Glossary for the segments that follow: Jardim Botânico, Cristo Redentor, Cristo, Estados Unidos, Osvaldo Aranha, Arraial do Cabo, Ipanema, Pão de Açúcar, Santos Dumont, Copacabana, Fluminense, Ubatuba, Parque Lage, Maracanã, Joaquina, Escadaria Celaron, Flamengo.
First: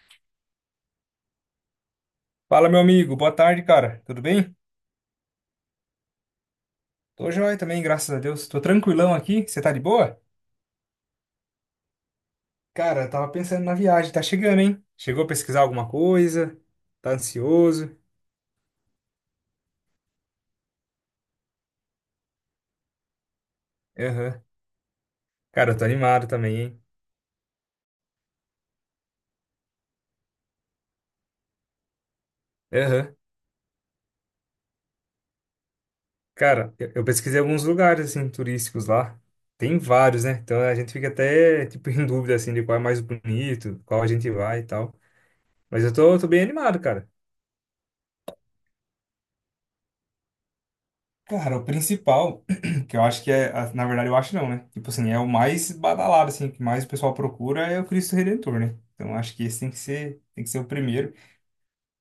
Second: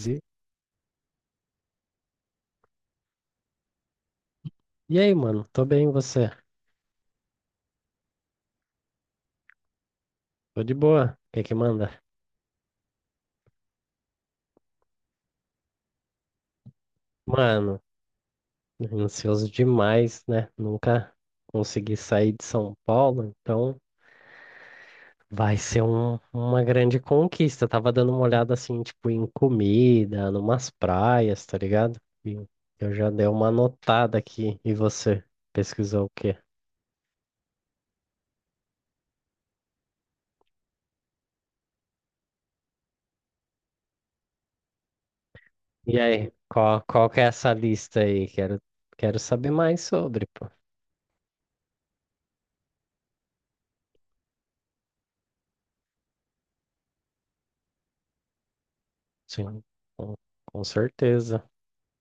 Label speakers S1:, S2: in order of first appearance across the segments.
S1: E
S2: Fala, meu amigo. Boa tarde, cara. Tudo bem?
S1: e aí, mano? Tô bem, e você?
S2: Tô joia também, graças a Deus. Tô tranquilão aqui. Você tá de boa?
S1: Tô de boa. O que que manda?
S2: Cara, eu tava pensando na viagem. Tá chegando, hein? Chegou a pesquisar alguma coisa? Tá
S1: Mano,
S2: ansioso?
S1: ansioso demais, né? Nunca consegui sair de São Paulo, então
S2: Aham.
S1: vai
S2: Cara, eu
S1: ser
S2: tô animado também,
S1: uma
S2: hein?
S1: grande conquista. Tava dando uma olhada assim, tipo, em comida, numas praias, tá ligado? E eu já
S2: Aham.
S1: dei uma anotada aqui. E você? Pesquisou o quê?
S2: Cara, eu pesquisei alguns lugares, assim, turísticos lá. Tem vários, né? Então a gente fica até, tipo, em dúvida, assim, de qual é mais bonito, qual a gente vai e tal. Mas eu
S1: E
S2: tô
S1: aí,
S2: bem animado,
S1: qual
S2: cara.
S1: que é essa lista aí? Quero saber mais sobre, pô.
S2: Cara, o principal, que eu acho que é, na verdade eu acho não, né? Tipo assim, é o mais badalado, assim, o que mais o pessoal procura é o Cristo Redentor, né? Então acho que esse
S1: Sim, com,
S2: tem que ser
S1: com
S2: o primeiro.
S1: certeza.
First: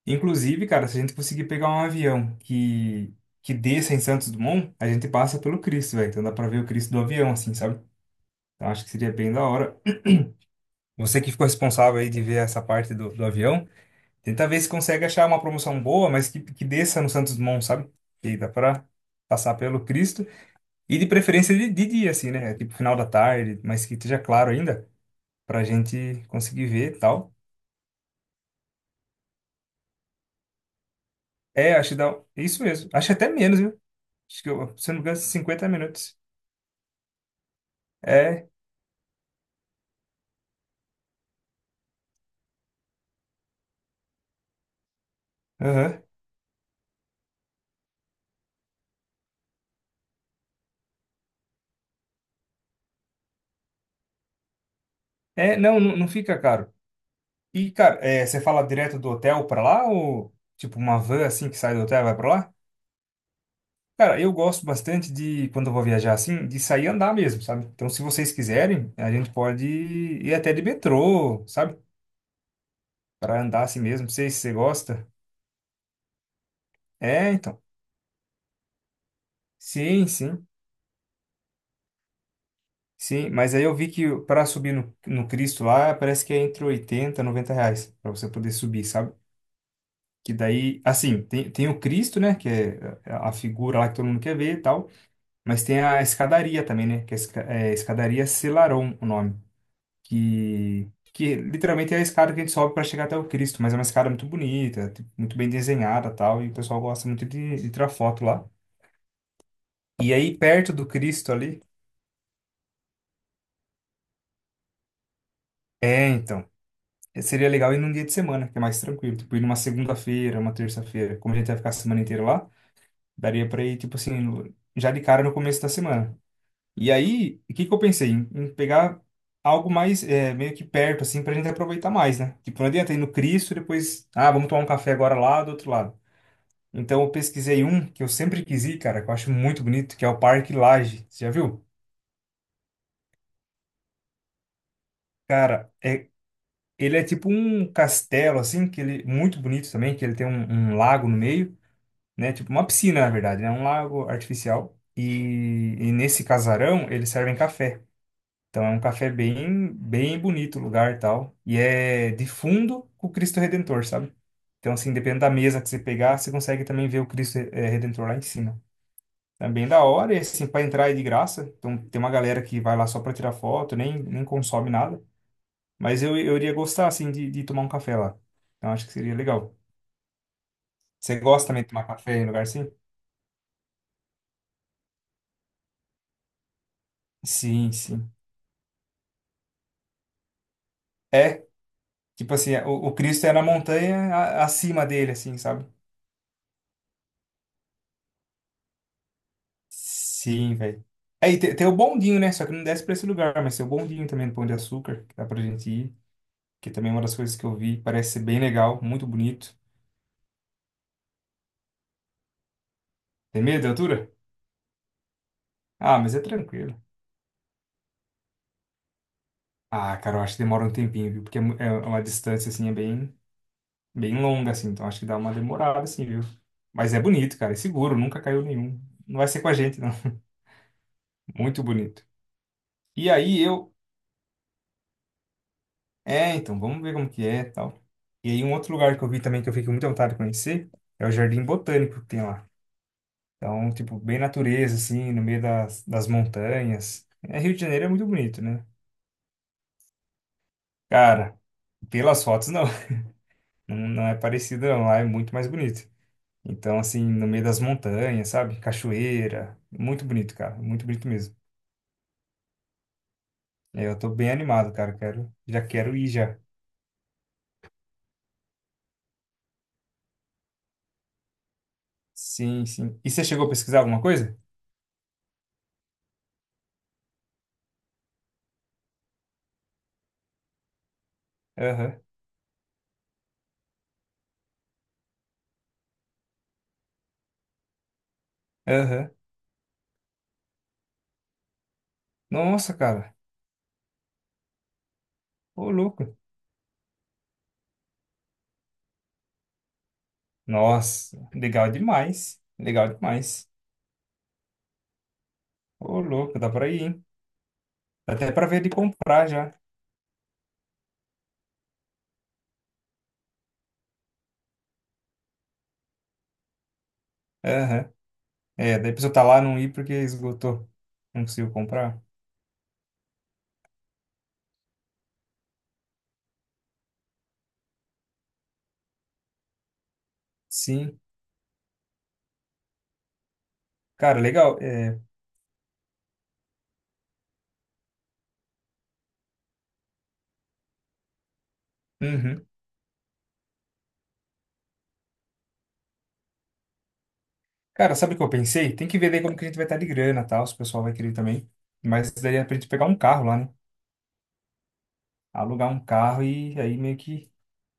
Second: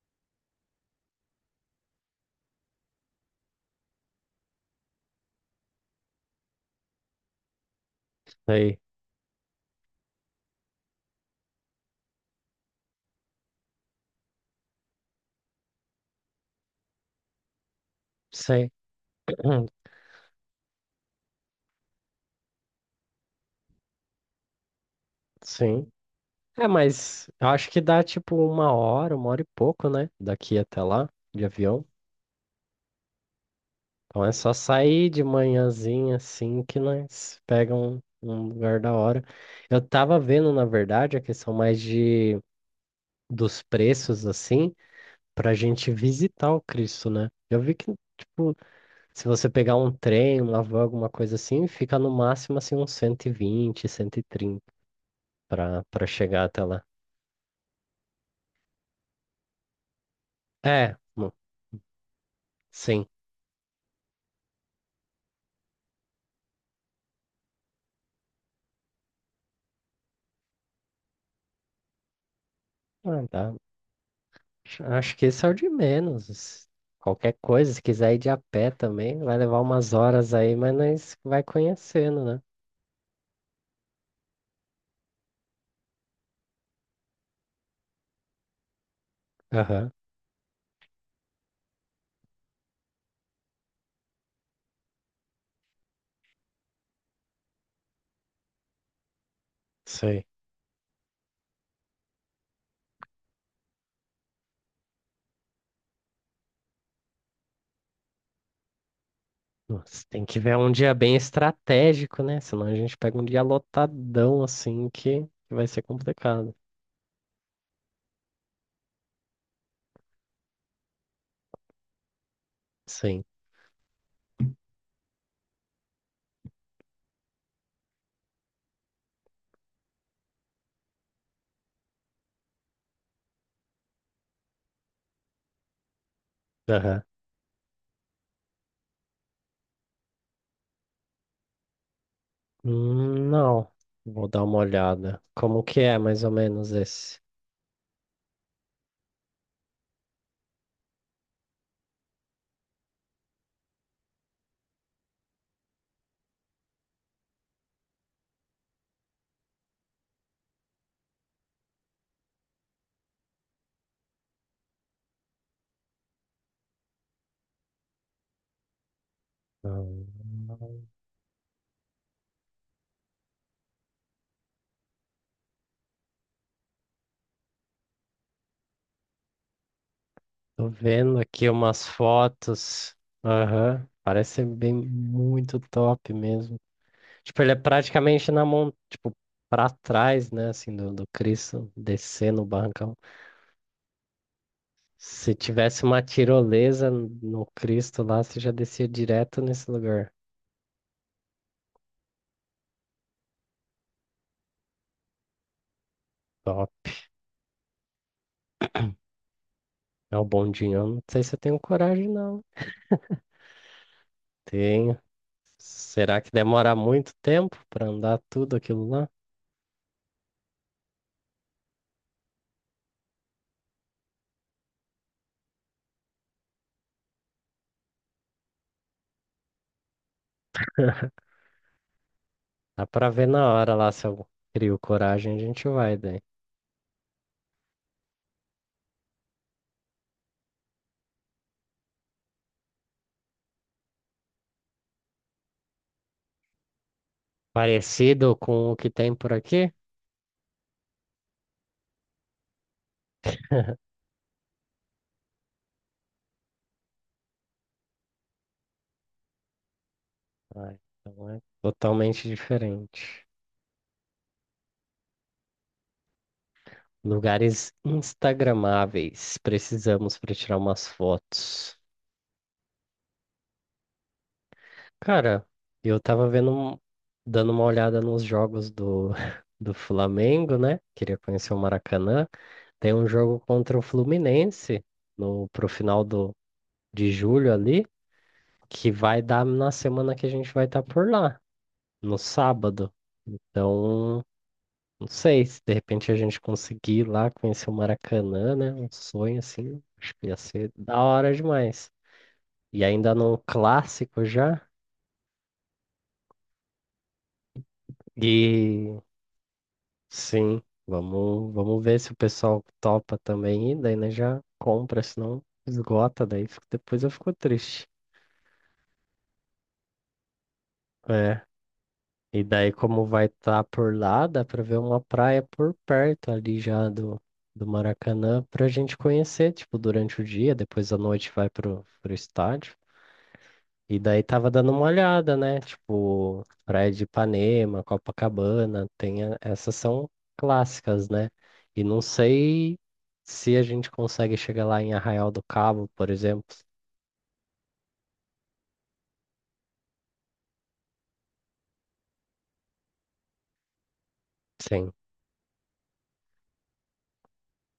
S2: Inclusive, cara, se a gente conseguir pegar um avião que desça em Santos Dumont, a gente passa pelo Cristo, velho. Então dá pra ver o Cristo do avião, assim, sabe? Então
S1: Aí,
S2: acho que seria bem da hora. Você que ficou responsável aí de ver essa parte do avião, tenta ver se consegue achar uma promoção boa, mas que desça no Santos Dumont, sabe? Que dá
S1: sei.
S2: pra passar pelo Cristo. E de preferência de dia, assim, né? Tipo, final da tarde, mas que esteja claro ainda, pra
S1: Sim.
S2: gente conseguir
S1: É,
S2: ver e
S1: mas
S2: tal.
S1: eu acho que dá tipo uma hora e pouco, né? Daqui até lá, de
S2: É,
S1: avião.
S2: acho que dá. Isso mesmo. Acho que até menos, viu?
S1: Então é
S2: Acho que,
S1: só
S2: se eu não me
S1: sair
S2: engano,
S1: de
S2: 50
S1: manhãzinha
S2: minutos.
S1: assim que nós pegamos um
S2: É,
S1: lugar da hora. Eu tava vendo, na verdade, a questão mais de dos preços assim, pra gente
S2: aham.
S1: visitar o Cristo, né? Eu vi que, tipo, se você pegar um trem, uma van, alguma coisa assim, fica no máximo assim uns 120, 130
S2: É,
S1: pra, pra
S2: não fica
S1: chegar até
S2: caro.
S1: lá.
S2: E, cara, é, você fala direto do hotel pra lá ou, tipo,
S1: É,
S2: uma van,
S1: mo-
S2: assim, que sai do hotel e vai pra lá?
S1: sim.
S2: Cara, eu gosto bastante de, quando eu vou viajar assim, de sair e andar mesmo, sabe? Então, se vocês quiserem, a gente pode ir até de metrô, sabe?
S1: Ah,
S2: Pra
S1: dá.
S2: andar assim mesmo. Não sei se você gosta.
S1: Acho que esse é o de menos.
S2: É,
S1: Qualquer
S2: então.
S1: coisa, se quiser ir de a pé também, vai levar umas
S2: Sim,
S1: horas
S2: sim,
S1: aí, mas nós vai conhecendo, né?
S2: sim. Mas aí eu vi que para subir no Cristo lá, parece que é entre 80 e 90 reais para você poder subir, sabe?
S1: Aham,
S2: Que daí, assim, tem o Cristo, né? Que é a figura lá que todo mundo quer ver e tal. Mas tem a escadaria também, né? Que é, é escadaria Celaron, o nome.
S1: sei.
S2: Que literalmente é a escada que a gente sobe para chegar até o Cristo. Mas é uma escada muito bonita, tipo, muito bem desenhada e tal. E o pessoal gosta muito de tirar foto lá.
S1: Nossa,
S2: E
S1: tem
S2: aí,
S1: que ver um
S2: perto do
S1: dia bem
S2: Cristo ali.
S1: estratégico, né? Senão a gente pega um dia lotadão assim que vai ser
S2: É, então.
S1: complicado.
S2: Seria legal ir num dia de semana, que é mais tranquilo. Tipo, ir numa segunda-feira, uma terça-feira. Como a gente vai ficar a semana inteira lá,
S1: Sim.
S2: daria pra ir, tipo assim, já de cara no começo da semana. E aí, o que que eu pensei? Em pegar algo mais, é, meio que perto, assim, pra gente aproveitar mais, né? Tipo, não adianta ir no Cristo e depois, ah, vamos tomar um café agora lá do outro lado. Então,
S1: Aham.
S2: eu pesquisei um que eu sempre quis ir, cara, que eu acho muito bonito, que é o Parque Lage. Você já viu?
S1: Não, vou dar uma olhada. Como
S2: Cara,
S1: que é
S2: é,
S1: mais ou menos
S2: ele é
S1: esse?
S2: tipo um castelo, assim, que ele, muito bonito também, que ele tem um lago no meio. Né? Tipo uma piscina, na verdade, né? Um lago artificial. E nesse casarão eles servem café. Então é um café bem bonito o lugar e tal. E é de fundo com o Cristo Redentor, sabe? Então, assim, dependendo da mesa que você pegar, você consegue também ver o Cristo Redentor lá em cima. Também da
S1: Hum,
S2: hora, e assim, para entrar é de graça. Então, tem uma galera que vai lá só para tirar foto, nem consome nada. Mas eu iria gostar, assim, de tomar um café lá. Então, acho que seria legal.
S1: Tô vendo
S2: Você gosta
S1: aqui
S2: também de
S1: umas
S2: tomar café em lugar assim?
S1: fotos. Aham. Parece bem muito top mesmo. Tipo, ele é
S2: Sim, sim.
S1: praticamente na mão, tipo, pra trás, né, assim, do
S2: É,
S1: Cristo, descer
S2: tipo
S1: no
S2: assim, o
S1: barrancão.
S2: Cristo é na montanha acima dele,
S1: Se
S2: assim, sabe?
S1: tivesse uma tirolesa no Cristo lá, você já descia direto nesse lugar.
S2: Sim, velho. Aí tem o bondinho, né? Só que não desce pra esse lugar, mas tem o bondinho também do Pão de Açúcar, que dá pra gente ir,
S1: Top.
S2: que também é uma das coisas que eu vi, parece ser bem legal, muito bonito.
S1: É o bondinho. Eu não sei se eu tenho coragem, não.
S2: Tem medo da altura?
S1: Tenho.
S2: Ah, mas
S1: Será
S2: é
S1: que demora
S2: tranquilo.
S1: muito tempo pra andar tudo aquilo lá?
S2: Ah, cara, eu acho que demora um tempinho, viu? Porque é, é uma distância, assim, é bem, bem longa, assim, então acho que dá uma demorada, assim, viu? Mas é bonito, cara, é seguro, nunca caiu nenhum. Não vai ser com a gente, não. Muito bonito.
S1: Dá pra
S2: E
S1: ver
S2: aí
S1: na hora
S2: eu
S1: lá se eu crio coragem, a gente vai daí.
S2: É, então, vamos ver como que é e tal. E aí, um outro lugar que eu vi também que eu fiquei com muita vontade de conhecer é o Jardim Botânico que tem lá. Então, tipo, bem natureza, assim, no meio das montanhas. É, Rio de Janeiro é muito
S1: Parecido
S2: bonito, né?
S1: com o que tem por aqui?
S2: Cara, pelas fotos, não. Não é parecido, não. Lá é muito mais bonito. Então, assim, no meio das montanhas, sabe? Cachoeira. Muito bonito, cara.
S1: Ah,
S2: Muito bonito
S1: então
S2: mesmo.
S1: é totalmente diferente.
S2: É, eu tô bem animado, cara. Quero, já quero ir já.
S1: Lugares instagramáveis. Precisamos para tirar umas fotos.
S2: Sim, sim. E você chegou a pesquisar alguma coisa?
S1: Cara, eu tava vendo, dando uma olhada nos jogos do Flamengo, né? Queria conhecer o
S2: Aham,
S1: Maracanã. Tem um jogo contra o Fluminense no, pro final de julho ali, que
S2: aham.
S1: vai dar na semana que a gente vai estar por lá, no
S2: Nossa,
S1: sábado.
S2: cara.
S1: Então, não sei se
S2: Ô,
S1: de repente
S2: louco.
S1: a gente conseguir ir lá conhecer o Maracanã, né? Um sonho assim, acho que ia ser da
S2: Nossa,
S1: hora
S2: legal
S1: demais.
S2: demais.
S1: E
S2: Legal
S1: ainda num
S2: demais.
S1: clássico já.
S2: Ô, louco, dá pra ir, hein? Dá até pra ver de
S1: E
S2: comprar já.
S1: sim, vamos ver se o pessoal topa também. E daí, né, já compra, senão esgota. Daí depois eu fico triste.
S2: Aham. É, daí a pessoa tá lá, não ir porque esgotou. Não
S1: É.
S2: conseguiu comprar.
S1: E daí, como vai estar por lá, dá pra ver uma praia por perto ali já do Maracanã pra gente conhecer, tipo, durante o dia. Depois à
S2: Sim.
S1: noite vai pro estádio. E
S2: Cara,
S1: daí tava
S2: legal.
S1: dando uma
S2: É,
S1: olhada, né? Tipo, Praia de Ipanema, Copacabana, essas são clássicas, né? E não
S2: uhum.
S1: sei se a gente consegue chegar lá em Arraial do Cabo, por exemplo.
S2: Cara, sabe o que eu pensei? Tem que ver daí como que a gente vai estar de grana, tal, se o pessoal vai querer também. Mas daí é pra gente pegar um carro lá, né?
S1: Sim.
S2: Alugar um carro e aí meio que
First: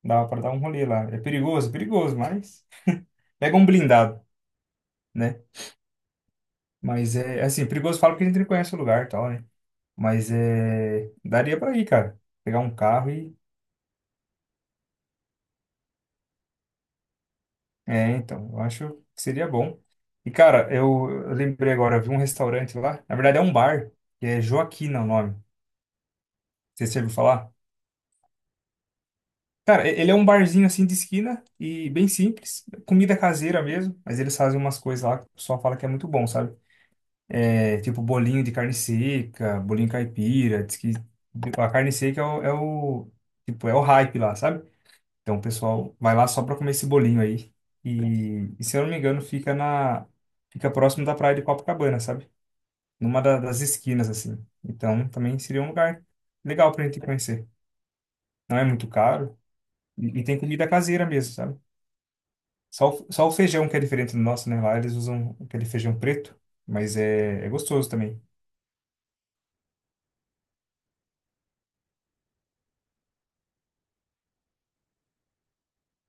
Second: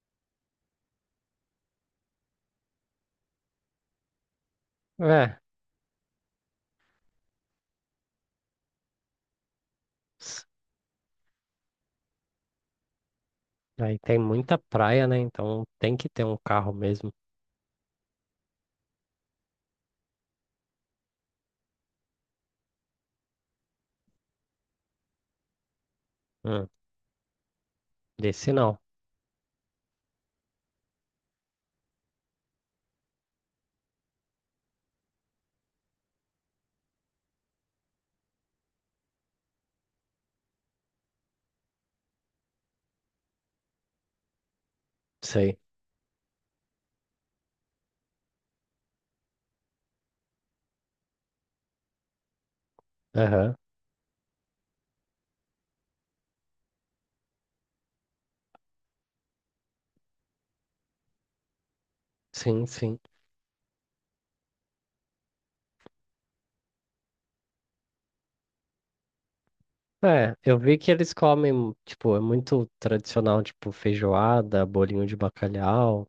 S2: dá pra dar um rolê lá. É perigoso, mas... Pega um blindado,
S1: É.
S2: né? Mas é, assim, perigoso falo porque a gente não conhece o lugar, tal, né? Mas
S1: s-
S2: é, daria para ir, cara. Pegar um carro e.
S1: Aí tem muita praia, né? Então tem que ter um carro mesmo.
S2: É, então, eu acho que seria bom. E, cara, eu lembrei agora, eu vi um restaurante lá. Na verdade, é um bar, que é Joaquina o nome.
S1: Hum,
S2: Você já ouviu falar?
S1: desse não.
S2: Cara, ele é um barzinho assim de esquina e bem simples. Comida caseira mesmo, mas eles fazem umas coisas lá que o pessoal fala que é muito bom, sabe? É, tipo bolinho de carne seca, bolinho caipira. Diz que a carne seca tipo, é o hype lá, sabe? Então o
S1: Sei.
S2: pessoal vai lá só para comer esse bolinho aí. E se eu não me engano, fica próximo da praia de Copacabana, sabe? Numa
S1: Aham.
S2: das esquinas assim. Então também seria um lugar legal pra gente conhecer. Não é muito caro e tem comida caseira mesmo, sabe?
S1: Sim, sim.
S2: Só o feijão que é diferente do nosso, né? Lá eles usam aquele feijão preto, mas é, é gostoso também.
S1: É, eu vi que eles comem, tipo, é muito tradicional, tipo, feijoada, bolinho de bacalhau.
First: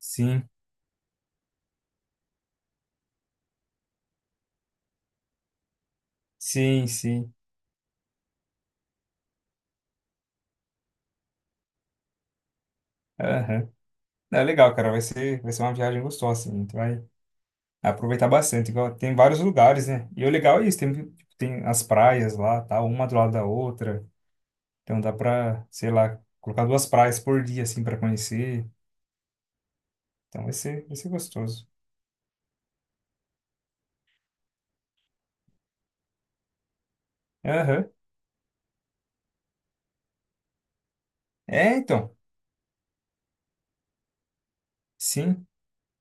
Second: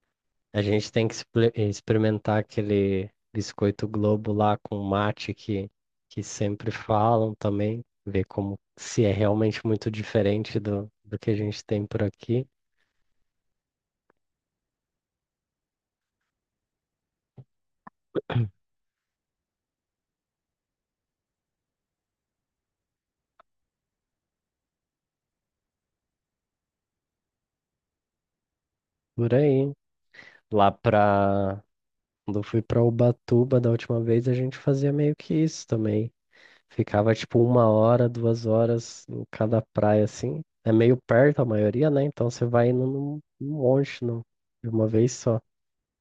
S2: Sim,
S1: A gente tem que experimentar aquele biscoito Globo lá com mate que sempre
S2: sim, sim.
S1: falam também, ver como se é realmente muito diferente do que a gente tem por aqui.
S2: Aham. É legal, cara. Vai ser uma viagem gostosa, assim. A gente vai aproveitar bastante. Igual, tem vários lugares, né? E o legal é isso, tem, tipo, tem as praias lá, tá? Uma do lado da outra. Então dá pra, sei lá, colocar duas praias por dia, assim, pra conhecer.
S1: Por aí,
S2: Então
S1: lá
S2: vai ser
S1: pra.
S2: gostoso.
S1: Quando eu fui pra Ubatuba da última vez, a gente fazia meio que isso também. Ficava tipo uma
S2: Aham.
S1: hora, 2 horas em cada praia, assim. É meio perto a
S2: É,
S1: maioria, né?
S2: então,
S1: Então você vai indo num monte, de uma vez só.
S2: sim.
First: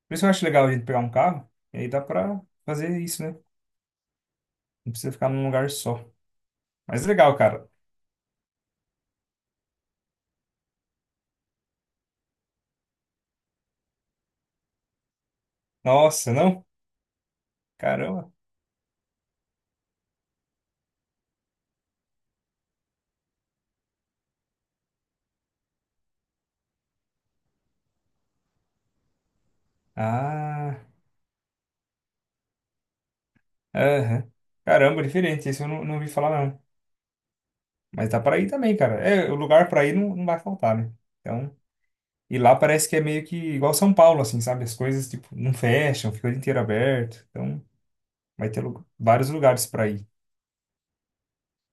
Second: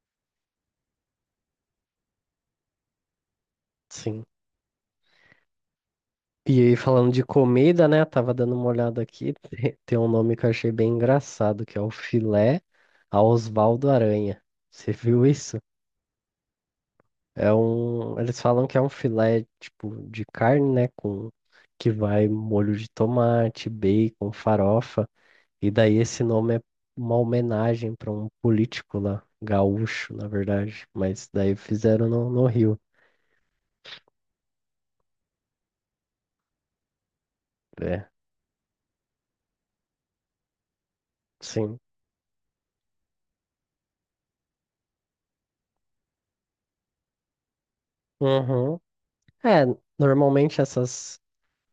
S2: Por isso que eu acho legal a gente pegar um carro, e aí dá pra fazer isso, né?
S1: Sim.
S2: Não precisa ficar num lugar só.
S1: E aí,
S2: Mas
S1: falando de
S2: legal, cara.
S1: comida, né? Tava dando uma olhada aqui. Tem um nome que eu achei bem engraçado, que é o filé a Osvaldo Aranha. Você viu isso?
S2: Nossa, não?
S1: É um.
S2: Caramba.
S1: Eles falam que é um filé, tipo, de carne, né? Com que vai molho de tomate, bacon, farofa. E daí esse nome é uma homenagem para um político lá, gaúcho, na
S2: Ah,
S1: verdade. Mas daí fizeram no Rio.
S2: aham. Caramba, diferente. Esse eu não ouvi falar, não.
S1: É,
S2: Mas dá pra ir também, cara. É, o lugar pra ir não vai faltar, né? Então,
S1: sim.
S2: e lá parece que é meio que igual São Paulo, assim, sabe? As coisas, tipo, não fecham, fica o dia inteiro aberto. Então, vai ter
S1: Uhum.
S2: vários
S1: É,
S2: lugares para ir.
S1: normalmente essas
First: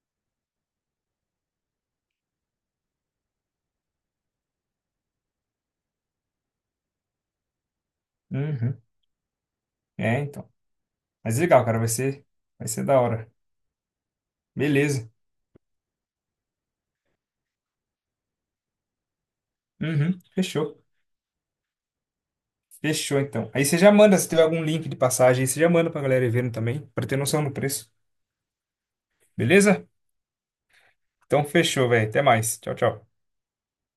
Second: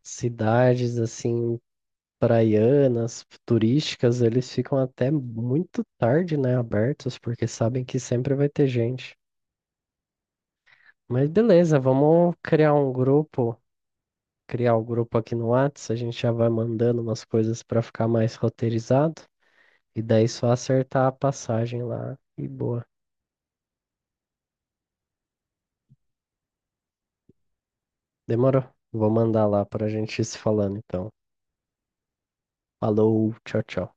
S1: cidades assim praianas, turísticas, eles ficam até muito tarde, né, abertos, porque sabem que sempre vai ter
S2: Uhum.
S1: gente.
S2: É, então.
S1: Mas
S2: Mas legal,
S1: beleza,
S2: cara,
S1: vamos
S2: vai
S1: criar
S2: ser
S1: um
S2: da hora.
S1: grupo, criar o
S2: Beleza.
S1: grupo aqui no Whats, a gente já vai mandando umas coisas para ficar mais roteirizado e
S2: Uhum.
S1: daí só
S2: Fechou.
S1: acertar a passagem lá e boa.
S2: Fechou, então. Aí você já manda, se tiver algum link de passagem, aí você já manda pra galera ir vendo também, pra ter noção do preço.
S1: Demorou. Vou mandar lá
S2: Beleza?
S1: pra gente ir se falando, então.
S2: Então, fechou, velho. Até mais. Tchau, tchau.
S1: Falou, tchau, tchau.